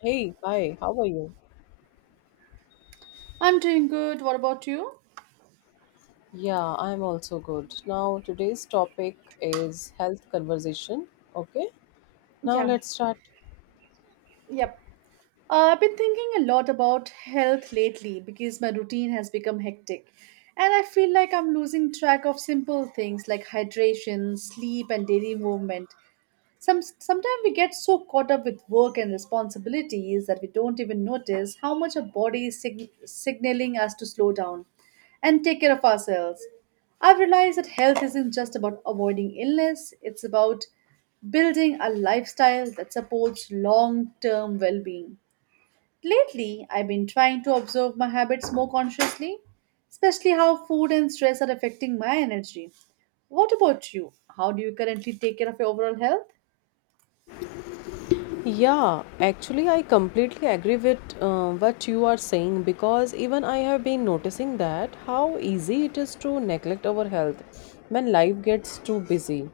Hey, hi, how are you? I'm doing good. What about you? Yeah, I'm also good. Now, today's topic is health conversation. Okay, now Yeah, let's start. yep. I've been thinking a lot about health lately because my routine has become hectic. And I feel like I'm losing track of simple things like hydration, sleep, and daily movement. Sometimes we get so caught up with work and responsibilities that we don't even notice how much our body is signaling us to slow down and take care of ourselves. I've realized that health isn't just about avoiding illness, it's about building a lifestyle that supports long term well being. Lately, I've been trying to observe my habits more consciously, especially how food and stress are affecting my energy. What about you? How do you currently take care of your overall health? Yeah, actually, I completely agree with what you are saying, because even I have been noticing that how easy it is to neglect our health when life gets too busy.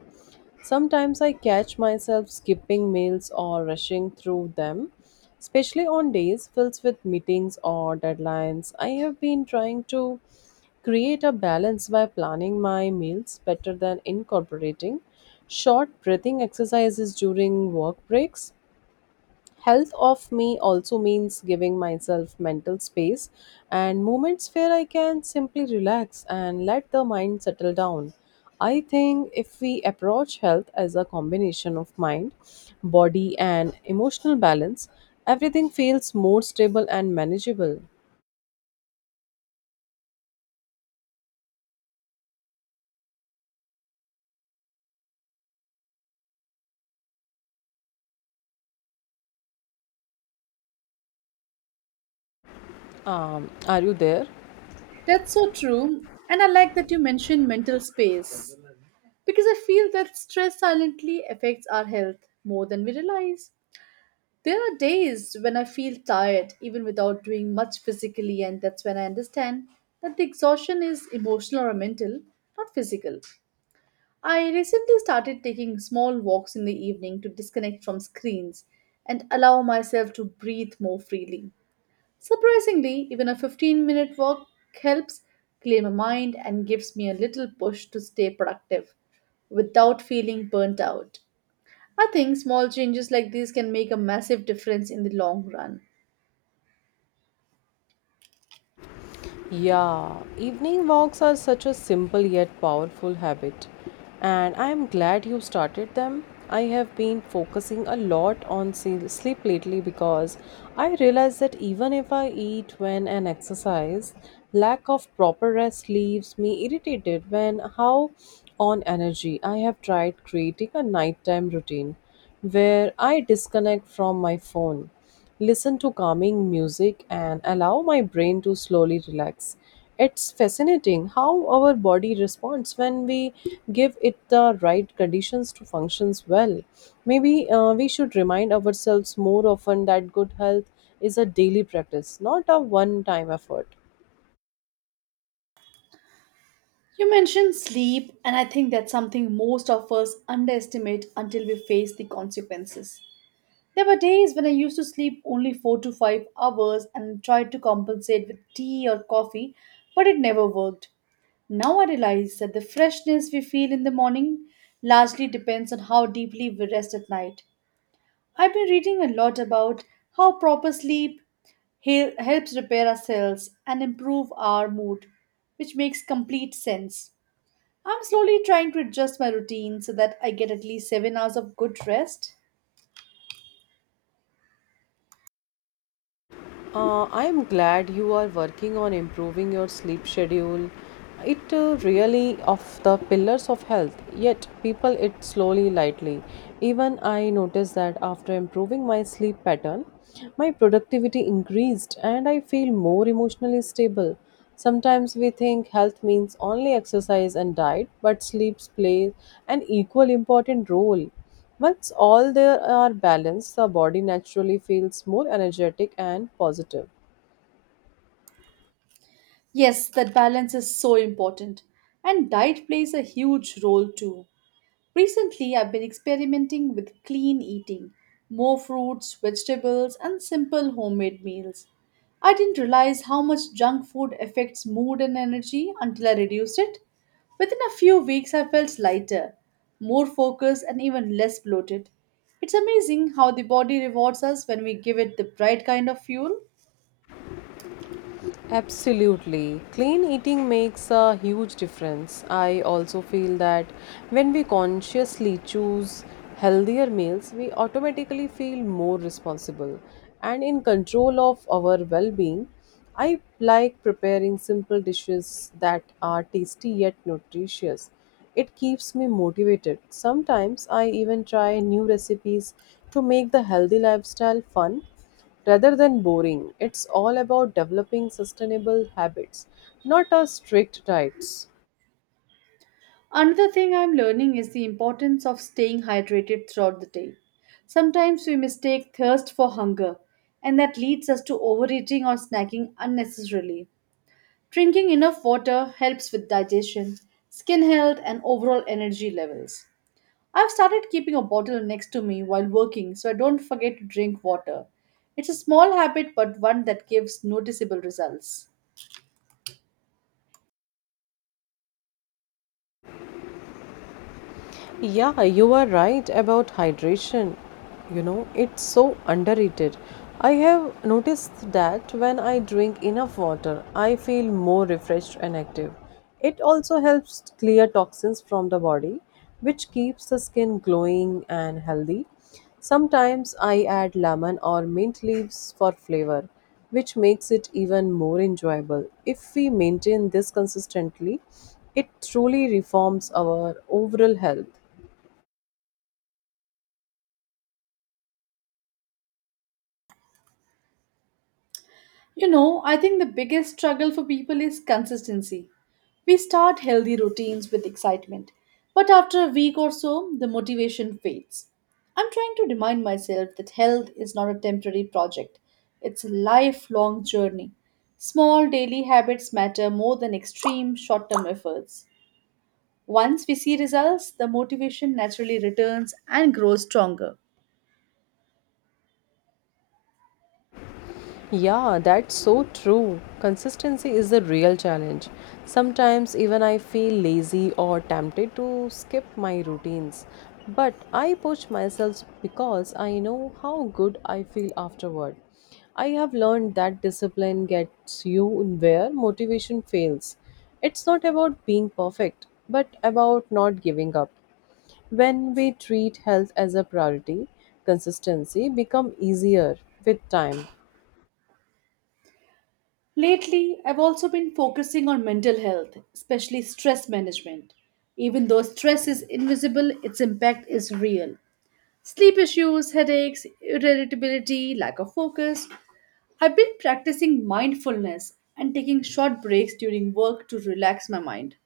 Sometimes I catch myself skipping meals or rushing through them, especially on days filled with meetings or deadlines. I have been trying to create a balance by planning my meals better than incorporating short breathing exercises during work breaks. Health of me also means giving myself mental space and moments where I can simply relax and let the mind settle down. I think if we approach health as a combination of mind, body, and emotional balance, everything feels more stable and manageable. Are you there? That's so true. And I like that you mentioned mental space because I feel that stress silently affects our health more than we realize. There are days when I feel tired even without doing much physically, and that's when I understand that the exhaustion is emotional or mental, not physical. I recently started taking small walks in the evening to disconnect from screens and allow myself to breathe more freely. Surprisingly, even a 15-minute walk helps clear my mind and gives me a little push to stay productive without feeling burnt out. I think small changes like these can make a massive difference in the long run. Yeah, evening walks are such a simple yet powerful habit, and I am glad you started them. I have been focusing a lot on sleep lately because I realize that even if I eat when and exercise, lack of proper rest leaves me irritated when how on energy. I have tried creating a nighttime routine where I disconnect from my phone, listen to calming music, and allow my brain to slowly relax. It's fascinating how our body responds when we give it the right conditions to functions well. Maybe we should remind ourselves more often that good health is a daily practice, not a one time effort. You mentioned sleep, and I think that's something most of us underestimate until we face the consequences. There were days when I used to sleep only 4 to 5 hours and tried to compensate with tea or coffee, but it never worked. Now I realize that the freshness we feel in the morning largely depends on how deeply we rest at night. I've been reading a lot about how proper sleep helps repair our cells and improve our mood, which makes complete sense. I'm slowly trying to adjust my routine so that I get at least 7 hours of good rest. I am glad you are working on improving your sleep schedule. It really of the pillars of health. Yet people it slowly lightly. Even I noticed that after improving my sleep pattern, my productivity increased and I feel more emotionally stable. Sometimes we think health means only exercise and diet, but sleeps play an equal important role. Once all there are balanced, the body naturally feels more energetic and positive. Yes, that balance is so important, and diet plays a huge role too. Recently, I've been experimenting with clean eating, more fruits, vegetables, and simple homemade meals. I didn't realize how much junk food affects mood and energy until I reduced it. Within a few weeks, I felt lighter, more focused, and even less bloated. It's amazing how the body rewards us when we give it the right kind of fuel. Absolutely. Clean eating makes a huge difference. I also feel that when we consciously choose healthier meals, we automatically feel more responsible and in control of our well being. I like preparing simple dishes that are tasty yet nutritious. It keeps me motivated. Sometimes I even try new recipes to make the healthy lifestyle fun rather than boring. It's all about developing sustainable habits, not a strict diets. Another thing I'm learning is the importance of staying hydrated throughout the day. Sometimes we mistake thirst for hunger, and that leads us to overeating or snacking unnecessarily. Drinking enough water helps with digestion, skin health, and overall energy levels. I've started keeping a bottle next to me while working so I don't forget to drink water. It's a small habit, but one that gives noticeable results. Yeah, you are right about hydration. You know, it's so underrated. I have noticed that when I drink enough water, I feel more refreshed and active. It also helps clear toxins from the body, which keeps the skin glowing and healthy. Sometimes I add lemon or mint leaves for flavor, which makes it even more enjoyable. If we maintain this consistently, it truly reforms our overall health. You know, I think the biggest struggle for people is consistency. We start healthy routines with excitement, but after a week or so, the motivation fades. I'm trying to remind myself that health is not a temporary project, it's a lifelong journey. Small daily habits matter more than extreme short term efforts. Once we see results, the motivation naturally returns and grows stronger. Yeah, that's so true. Consistency is the real challenge. Sometimes even I feel lazy or tempted to skip my routines. But I push myself because I know how good I feel afterward. I have learned that discipline gets you where motivation fails. It's not about being perfect, but about not giving up. When we treat health as a priority, consistency become easier with time. Lately, I've also been focusing on mental health, especially stress management. Even though stress is invisible, its impact is real. Sleep issues, headaches, irritability, lack of focus. I've been practicing mindfulness and taking short breaks during work to relax my mind.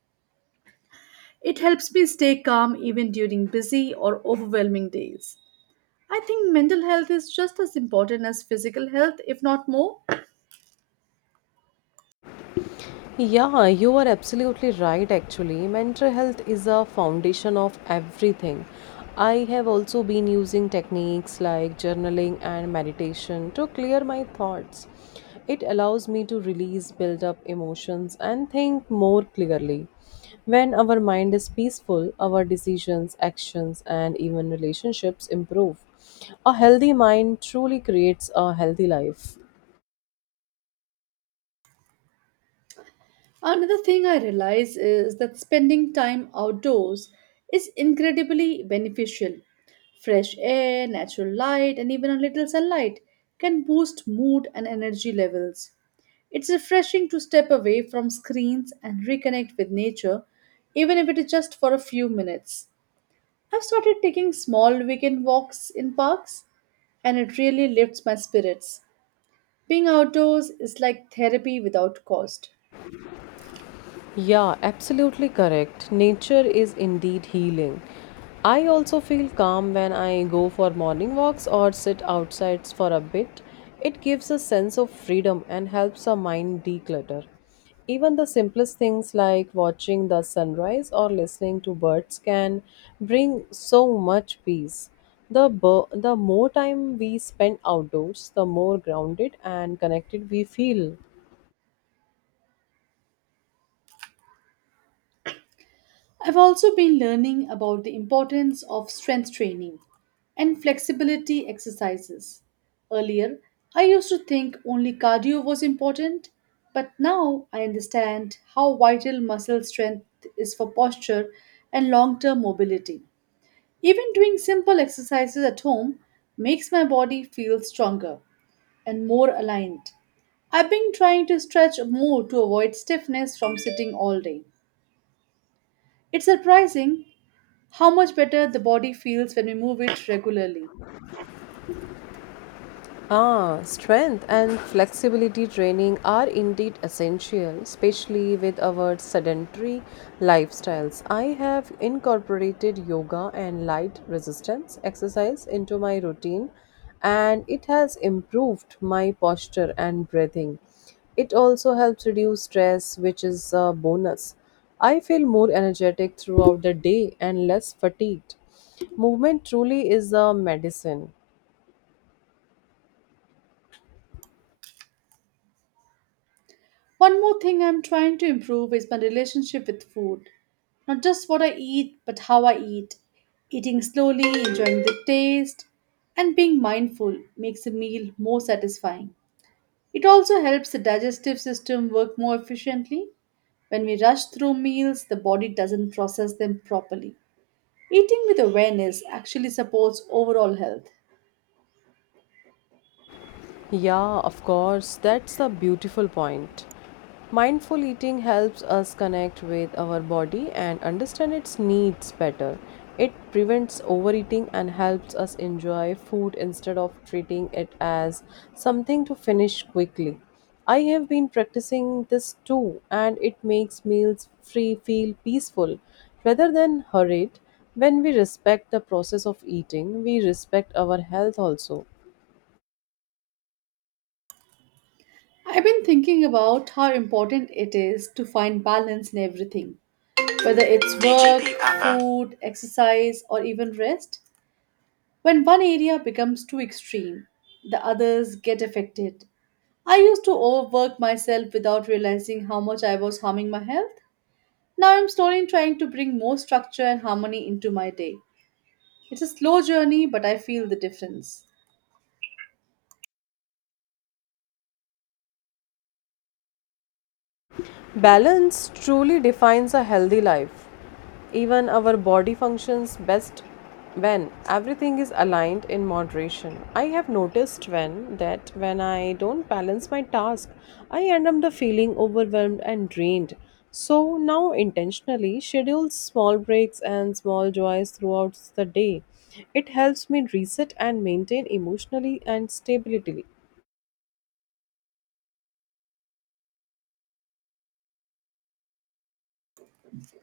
It helps me stay calm even during busy or overwhelming days. I think mental health is just as important as physical health, if not more. Yeah, you are absolutely right, actually. Mental health is a foundation of everything. I have also been using techniques like journaling and meditation to clear my thoughts. It allows me to release build up emotions and think more clearly. When our mind is peaceful, our decisions, actions, and even relationships improve. A healthy mind truly creates a healthy life. Another thing I realize is that spending time outdoors is incredibly beneficial. Fresh air, natural light, and even a little sunlight can boost mood and energy levels. It's refreshing to step away from screens and reconnect with nature, even if it is just for a few minutes. I've started taking small weekend walks in parks, and it really lifts my spirits. Being outdoors is like therapy without cost. Yeah, absolutely correct. Nature is indeed healing. I also feel calm when I go for morning walks or sit outside for a bit. It gives a sense of freedom and helps our mind declutter. Even the simplest things like watching the sunrise or listening to birds can bring so much peace. The more time we spend outdoors, the more grounded and connected we feel. I've also been learning about the importance of strength training and flexibility exercises. Earlier, I used to think only cardio was important, but now I understand how vital muscle strength is for posture and long term mobility. Even doing simple exercises at home makes my body feel stronger and more aligned. I've been trying to stretch more to avoid stiffness from sitting all day. It's surprising how much better the body feels when we move it regularly. Ah, strength and flexibility training are indeed essential, especially with our sedentary lifestyles. I have incorporated yoga and light resistance exercise into my routine, and it has improved my posture and breathing. It also helps reduce stress, which is a bonus. I feel more energetic throughout the day and less fatigued. Movement truly is a medicine. One more thing I'm trying to improve is my relationship with food. Not just what I eat, but how I eat. Eating slowly, enjoying the taste, and being mindful makes a meal more satisfying. It also helps the digestive system work more efficiently. When we rush through meals, the body doesn't process them properly. Eating with awareness actually supports overall health. Yeah, of course, that's a beautiful point. Mindful eating helps us connect with our body and understand its needs better. It prevents overeating and helps us enjoy food instead of treating it as something to finish quickly. I have been practicing this too, and it makes meals free feel peaceful rather than hurried. When we respect the process of eating, we respect our health also. I've been thinking about how important it is to find balance in everything, whether it's work, food, exercise, or even rest. When one area becomes too extreme, the others get affected. I used to overwork myself without realizing how much I was harming my health. Now I'm slowly trying to bring more structure and harmony into my day. It's a slow journey, but I feel the difference. Balance truly defines a healthy life. Even our body functions best when everything is aligned in moderation. I have noticed when that when I don't balance my task, I end up the feeling overwhelmed and drained. So now intentionally schedule small breaks and small joys throughout the day. It helps me reset and maintain emotionally and stability.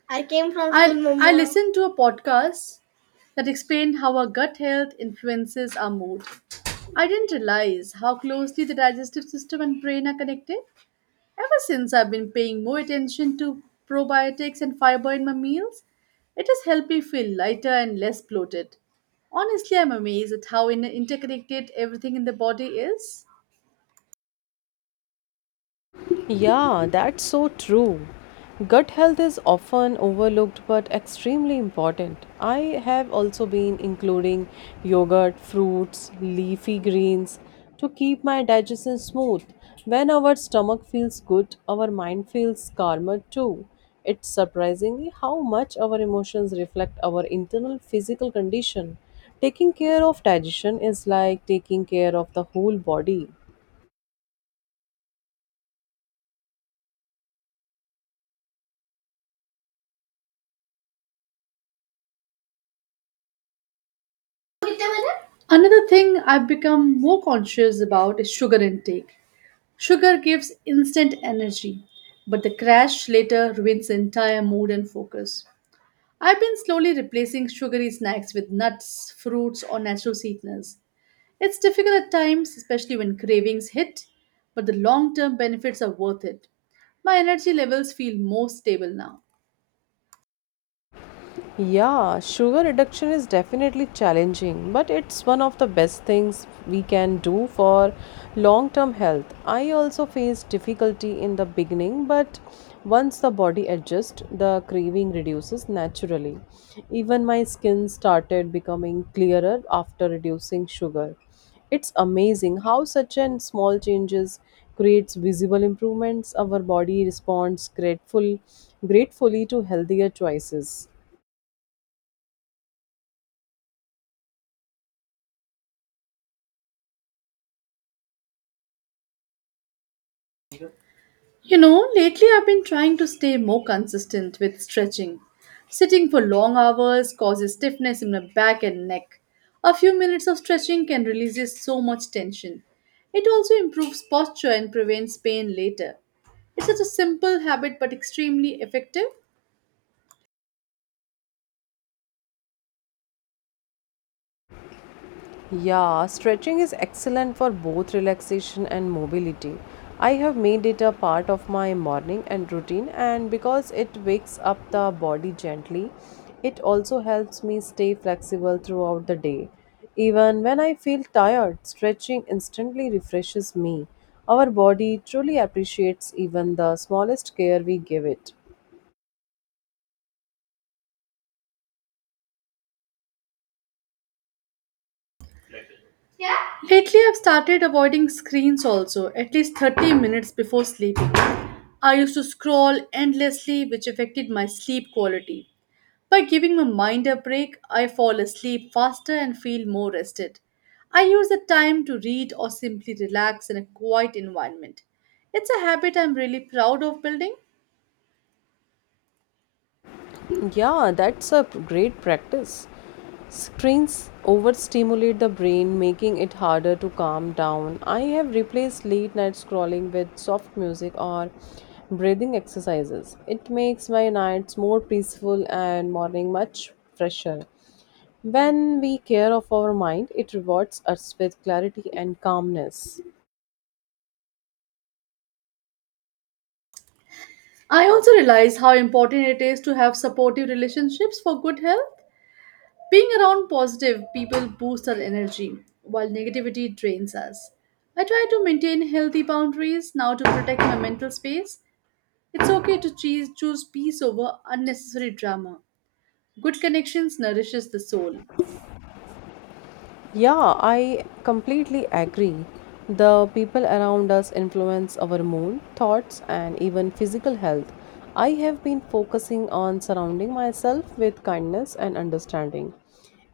I came from I Mumma. Listened to a podcast that explained how our gut health influences our mood. I didn't realize how closely the digestive system and brain are connected. Ever since I've been paying more attention to probiotics and fiber in my meals, it has helped me feel lighter and less bloated. Honestly, I'm amazed at how interconnected everything in the body is. Yeah, that's so true. Gut health is often overlooked but extremely important. I have also been including yogurt, fruits, leafy greens to keep my digestion smooth. When our stomach feels good, our mind feels calmer too. It's surprisingly how much our emotions reflect our internal physical condition. Taking care of digestion is like taking care of the whole body. Another thing I've become more conscious about is sugar intake. Sugar gives instant energy, but the crash later ruins the entire mood and focus. I've been slowly replacing sugary snacks with nuts, fruits, or natural sweeteners. It's difficult at times, especially when cravings hit, but the long term benefits are worth it. My energy levels feel more stable now. Yeah, sugar reduction is definitely challenging, but it's one of the best things we can do for long term health. I also faced difficulty in the beginning, but once the body adjusts, the craving reduces naturally. Even my skin started becoming clearer after reducing sugar. It's amazing how such an small changes creates visible improvements. Our body responds gratefully to healthier choices. You know, lately I've been trying to stay more consistent with stretching. Sitting for long hours causes stiffness in my back and neck. A few minutes of stretching can release so much tension. It also improves posture and prevents pain later. It's such a simple habit but extremely effective. Yeah, stretching is excellent for both relaxation and mobility. I have made it a part of my morning and routine, and because it wakes up the body gently, it also helps me stay flexible throughout the day. Even when I feel tired, stretching instantly refreshes me. Our body truly appreciates even the smallest care we give it. Lately I've started avoiding screens also, at least 30 minutes before sleeping. I used to scroll endlessly, which affected my sleep quality. By giving my mind a break, I fall asleep faster and feel more rested. I use the time to read or simply relax in a quiet environment. It's a habit I'm really proud of building. Yeah, that's a great practice. Screens overstimulate the brain, making it harder to calm down. I have replaced late night scrolling with soft music or breathing exercises. It makes my nights more peaceful and morning much fresher. When we care of our mind, it rewards us with clarity and calmness. I also realize how important it is to have supportive relationships for good health. Being around positive people boosts our energy, while negativity drains us. I try to maintain healthy boundaries now to protect my mental space. It's okay to choose peace over unnecessary drama. Good connections nourishes the soul. Yeah, I completely agree. The people around us influence our mood, thoughts, and even physical health. I have been focusing on surrounding myself with kindness and understanding.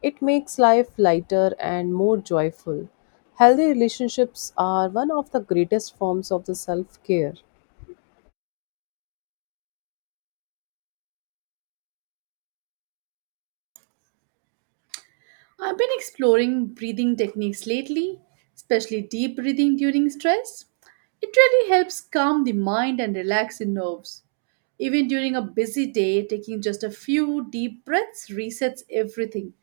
It makes life lighter and more joyful. Healthy relationships are one of the greatest forms of the self care. I've been exploring breathing techniques lately, especially deep breathing during stress. It really helps calm the mind and relax the nerves. Even during a busy day, taking just a few deep breaths resets everything.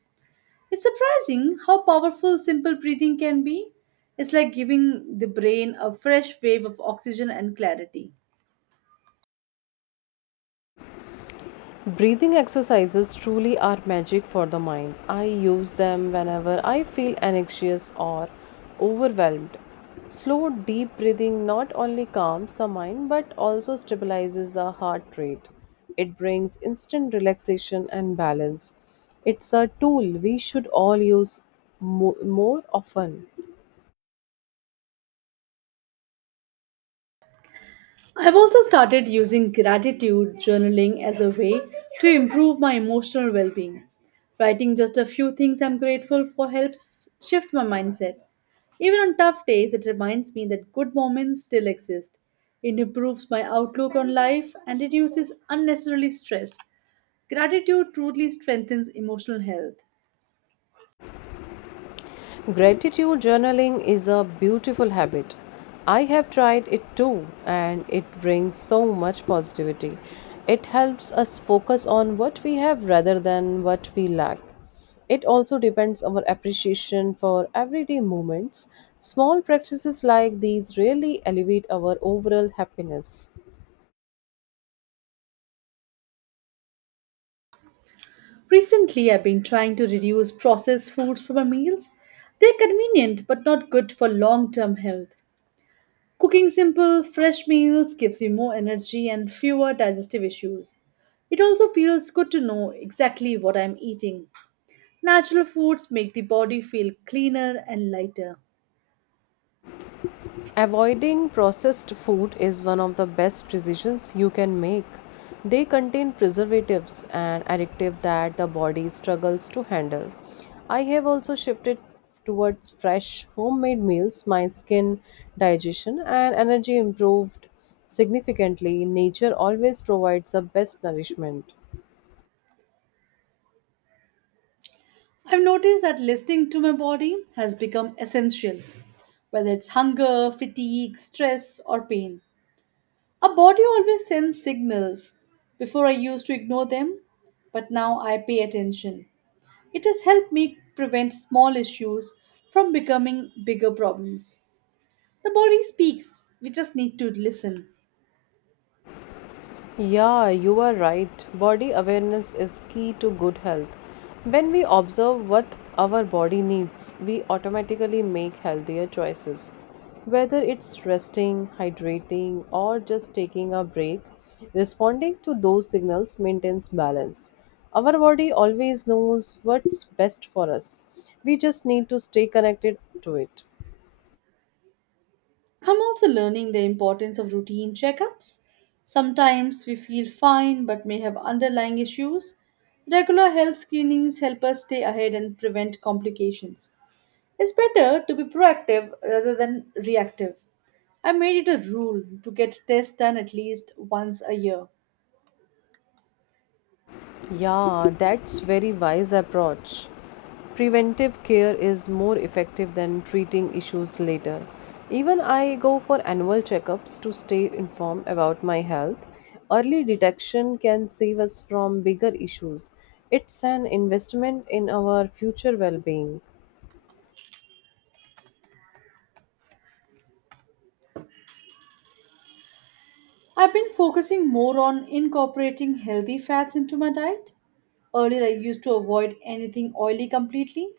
It's surprising how powerful simple breathing can be. It's like giving the brain a fresh wave of oxygen and clarity. Breathing exercises truly are magic for the mind. I use them whenever I feel anxious or overwhelmed. Slow, deep breathing not only calms the mind but also stabilizes the heart rate. It brings instant relaxation and balance. It's a tool we should all use more often. I've also started using gratitude journaling as a way to improve my emotional well being. Writing just a few things I'm grateful for helps shift my mindset. Even on tough days, it reminds me that good moments still exist. It improves my outlook on life and reduces unnecessary stress. Gratitude truly strengthens emotional health. Gratitude journaling is a beautiful habit. I have tried it too, and it brings so much positivity. It helps us focus on what we have rather than what we lack. It also depends our appreciation for everyday moments. Small practices like these really elevate our overall happiness. Recently, I've been trying to reduce processed foods from my meals. They're convenient but not good for long term health. Cooking simple, fresh meals gives you more energy and fewer digestive issues. It also feels good to know exactly what I'm eating. Natural foods make the body feel cleaner and lighter. Avoiding processed food is one of the best decisions you can make. They contain preservatives and additives that the body struggles to handle. I have also shifted towards fresh homemade meals. My skin, digestion, and energy improved significantly. Nature always provides the best nourishment. I've noticed that listening to my body has become essential, whether it's hunger, fatigue, stress, or pain. Our body always sends signals. Before I used to ignore them, but now I pay attention. It has helped me prevent small issues from becoming bigger problems. The body speaks, we just need to listen. Yeah, you are right. Body awareness is key to good health. When we observe what our body needs, we automatically make healthier choices. Whether it's resting, hydrating, or just taking a break, responding to those signals maintains balance. Our body always knows what's best for us. We just need to stay connected to it. I'm also learning the importance of routine checkups. Sometimes we feel fine but may have underlying issues. Regular health screenings help us stay ahead and prevent complications. It's better to be proactive rather than reactive. I made it a rule to get tests done at least once a year. Yeah, that's very wise approach. Preventive care is more effective than treating issues later. Even I go for annual checkups to stay informed about my health. Early detection can save us from bigger issues. It's an investment in our future well being. I've been focusing more on incorporating healthy fats into my diet. Earlier, I used to avoid anything oily completely,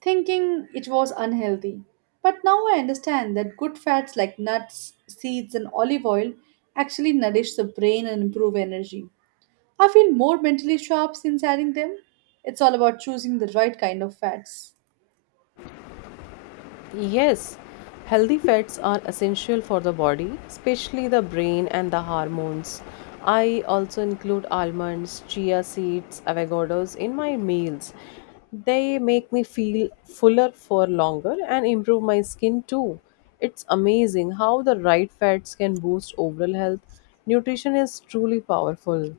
thinking it was unhealthy. But now I understand that good fats like nuts, seeds, and olive oil actually nourish the brain and improve energy. I feel more mentally sharp since adding them. It's all about choosing the right kind of fats. Yes, healthy fats are essential for the body, especially the brain and the hormones. I also include almonds, chia seeds, avocados in my meals. They make me feel fuller for longer and improve my skin too. It's amazing how the right fats can boost overall health. Nutrition is truly powerful.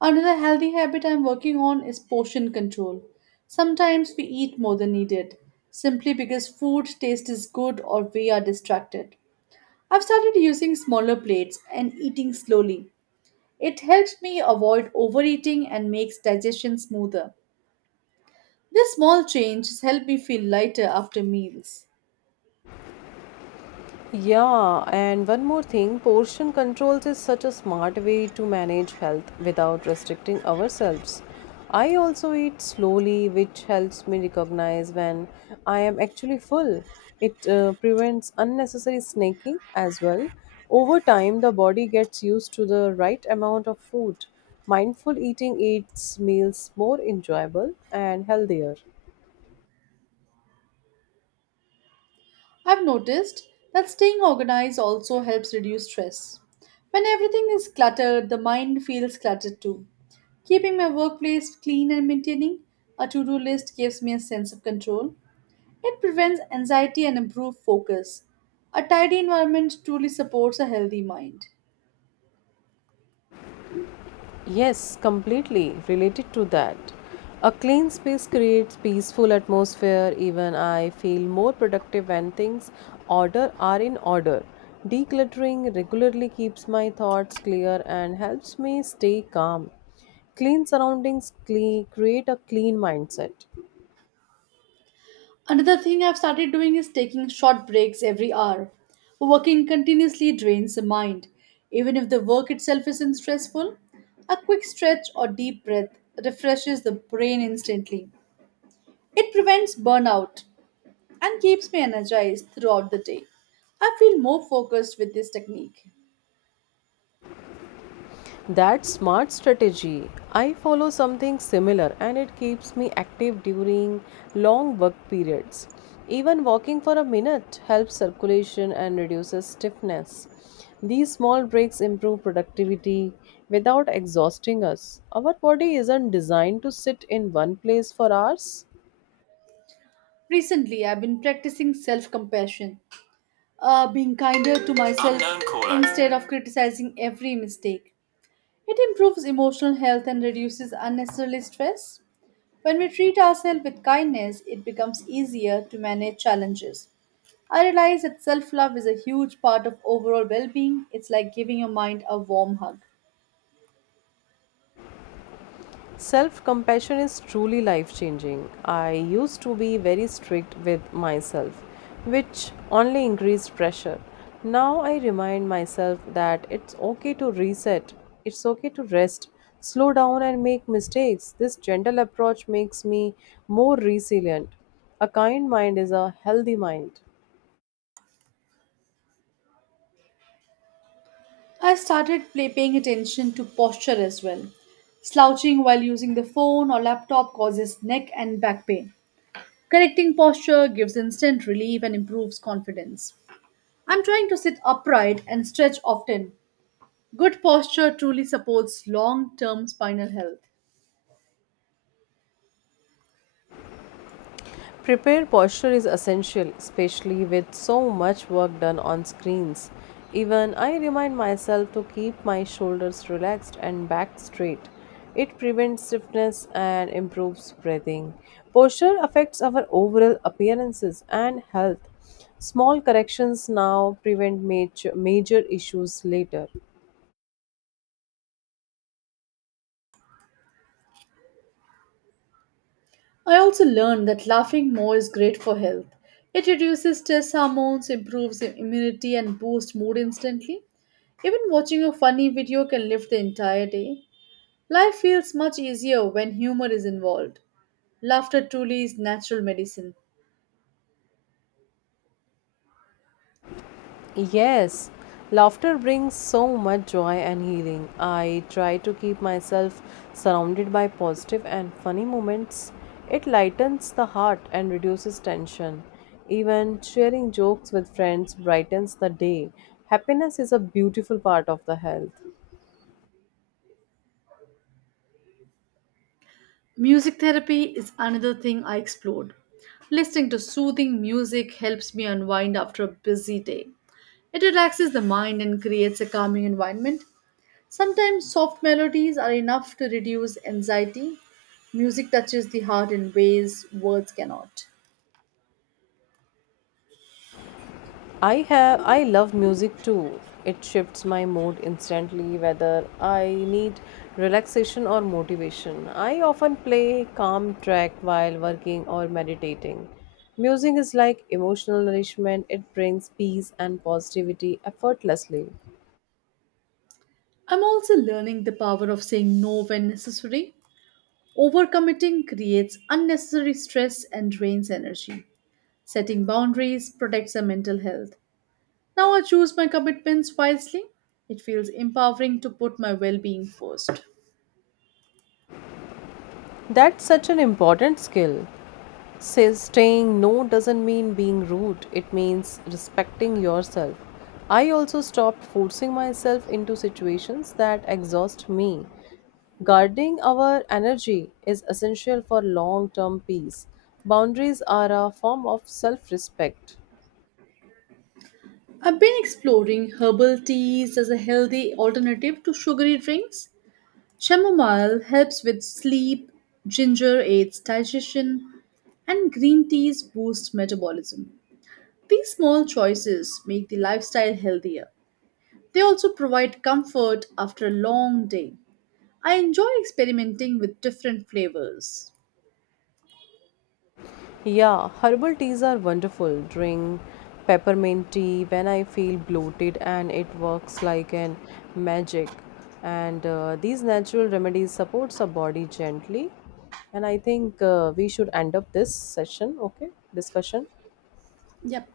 Another healthy habit I'm working on is portion control. Sometimes we eat more than needed, simply because food taste is good or we are distracted. I've started using smaller plates and eating slowly. It helps me avoid overeating and makes digestion smoother. This small change has helped me feel lighter after meals. Yeah, and one more thing, portion controls is such a smart way to manage health without restricting ourselves. I also eat slowly, which helps me recognize when I am actually full. It prevents unnecessary snacking as well. Over time, the body gets used to the right amount of food. Mindful eating makes meals more enjoyable and healthier. I've noticed that staying organized also helps reduce stress. When everything is cluttered, the mind feels cluttered too. Keeping my workplace clean and maintaining a to do list gives me a sense of control. It prevents anxiety and improves focus. A tidy environment truly supports a healthy mind. Yes, completely related to that. A clean space creates peaceful atmosphere. Even I feel more productive when things order are in order. Decluttering regularly keeps my thoughts clear and helps me stay calm. Clean surroundings create a clean mindset. Another thing I've started doing is taking short breaks every hour. Working continuously drains the mind. Even if the work itself isn't stressful, a quick stretch or deep breath refreshes the brain instantly. It prevents burnout and keeps me energized throughout the day. I feel more focused with this technique. That's smart strategy. I follow something similar and it keeps me active during long work periods. Even walking for a minute helps circulation and reduces stiffness. These small breaks improve productivity without exhausting us. Our body isn't designed to sit in one place for hours. Recently, I've been practicing self compassion, being kinder to myself instead of criticizing every mistake. It improves emotional health and reduces unnecessary stress. When we treat ourselves with kindness, it becomes easier to manage challenges. I realize that self love is a huge part of overall well being. It's like giving your mind a warm hug. Self compassion is truly life changing. I used to be very strict with myself, which only increased pressure. Now I remind myself that it's okay to reset, it's okay to rest, slow down, and make mistakes. This gentle approach makes me more resilient. A kind mind is a healthy mind. I paying attention to posture as well. Slouching while using the phone or laptop causes neck and back pain. Correcting posture gives instant relief and improves confidence. I'm trying to sit upright and stretch often. Good posture truly supports long term spinal health. Prepared posture is essential, especially with so much work done on screens. Even I remind myself to keep my shoulders relaxed and back straight. It prevents stiffness and improves breathing. Posture affects our overall appearances and health. Small corrections now prevent major issues later. I also learned that laughing more is great for health. It reduces stress hormones, improves immunity, and boosts mood instantly. Even watching a funny video can lift the entire day. Life feels much easier when humor is involved. Laughter truly is natural medicine. Yes, laughter brings so much joy and healing. I try to keep myself surrounded by positive and funny moments. It lightens the heart and reduces tension. Even sharing jokes with friends brightens the day. Happiness is a beautiful part of the health. Music therapy is another thing I explored. Listening to soothing music helps me unwind after a busy day. It relaxes the mind and creates a calming environment. Sometimes soft melodies are enough to reduce anxiety. Music touches the heart in ways words cannot. I love music too. It shifts my mood instantly whether I need relaxation or motivation. I often play calm track while working or meditating. Music is like emotional nourishment. It brings peace and positivity effortlessly. I'm also learning the power of saying no when necessary. Overcommitting creates unnecessary stress and drains energy. Setting boundaries protects our mental health. Now I choose my commitments wisely. It feels empowering to put my well being first. That's such an important skill. Says Saying no doesn't mean being rude, it means respecting yourself. I also stopped forcing myself into situations that exhaust me. Guarding our energy is essential for long term peace. Boundaries are a form of self respect. I've been exploring herbal teas as a healthy alternative to sugary drinks. Chamomile helps with sleep, ginger aids digestion, and green teas boost metabolism. These small choices make the lifestyle healthier. They also provide comfort after a long day. I enjoy experimenting with different flavors. Yeah, herbal teas are wonderful. Drink peppermint tea when I feel bloated, and it works like an magic. And these natural remedies supports our body gently. And I think we should end up this session, okay? Discussion. Yep.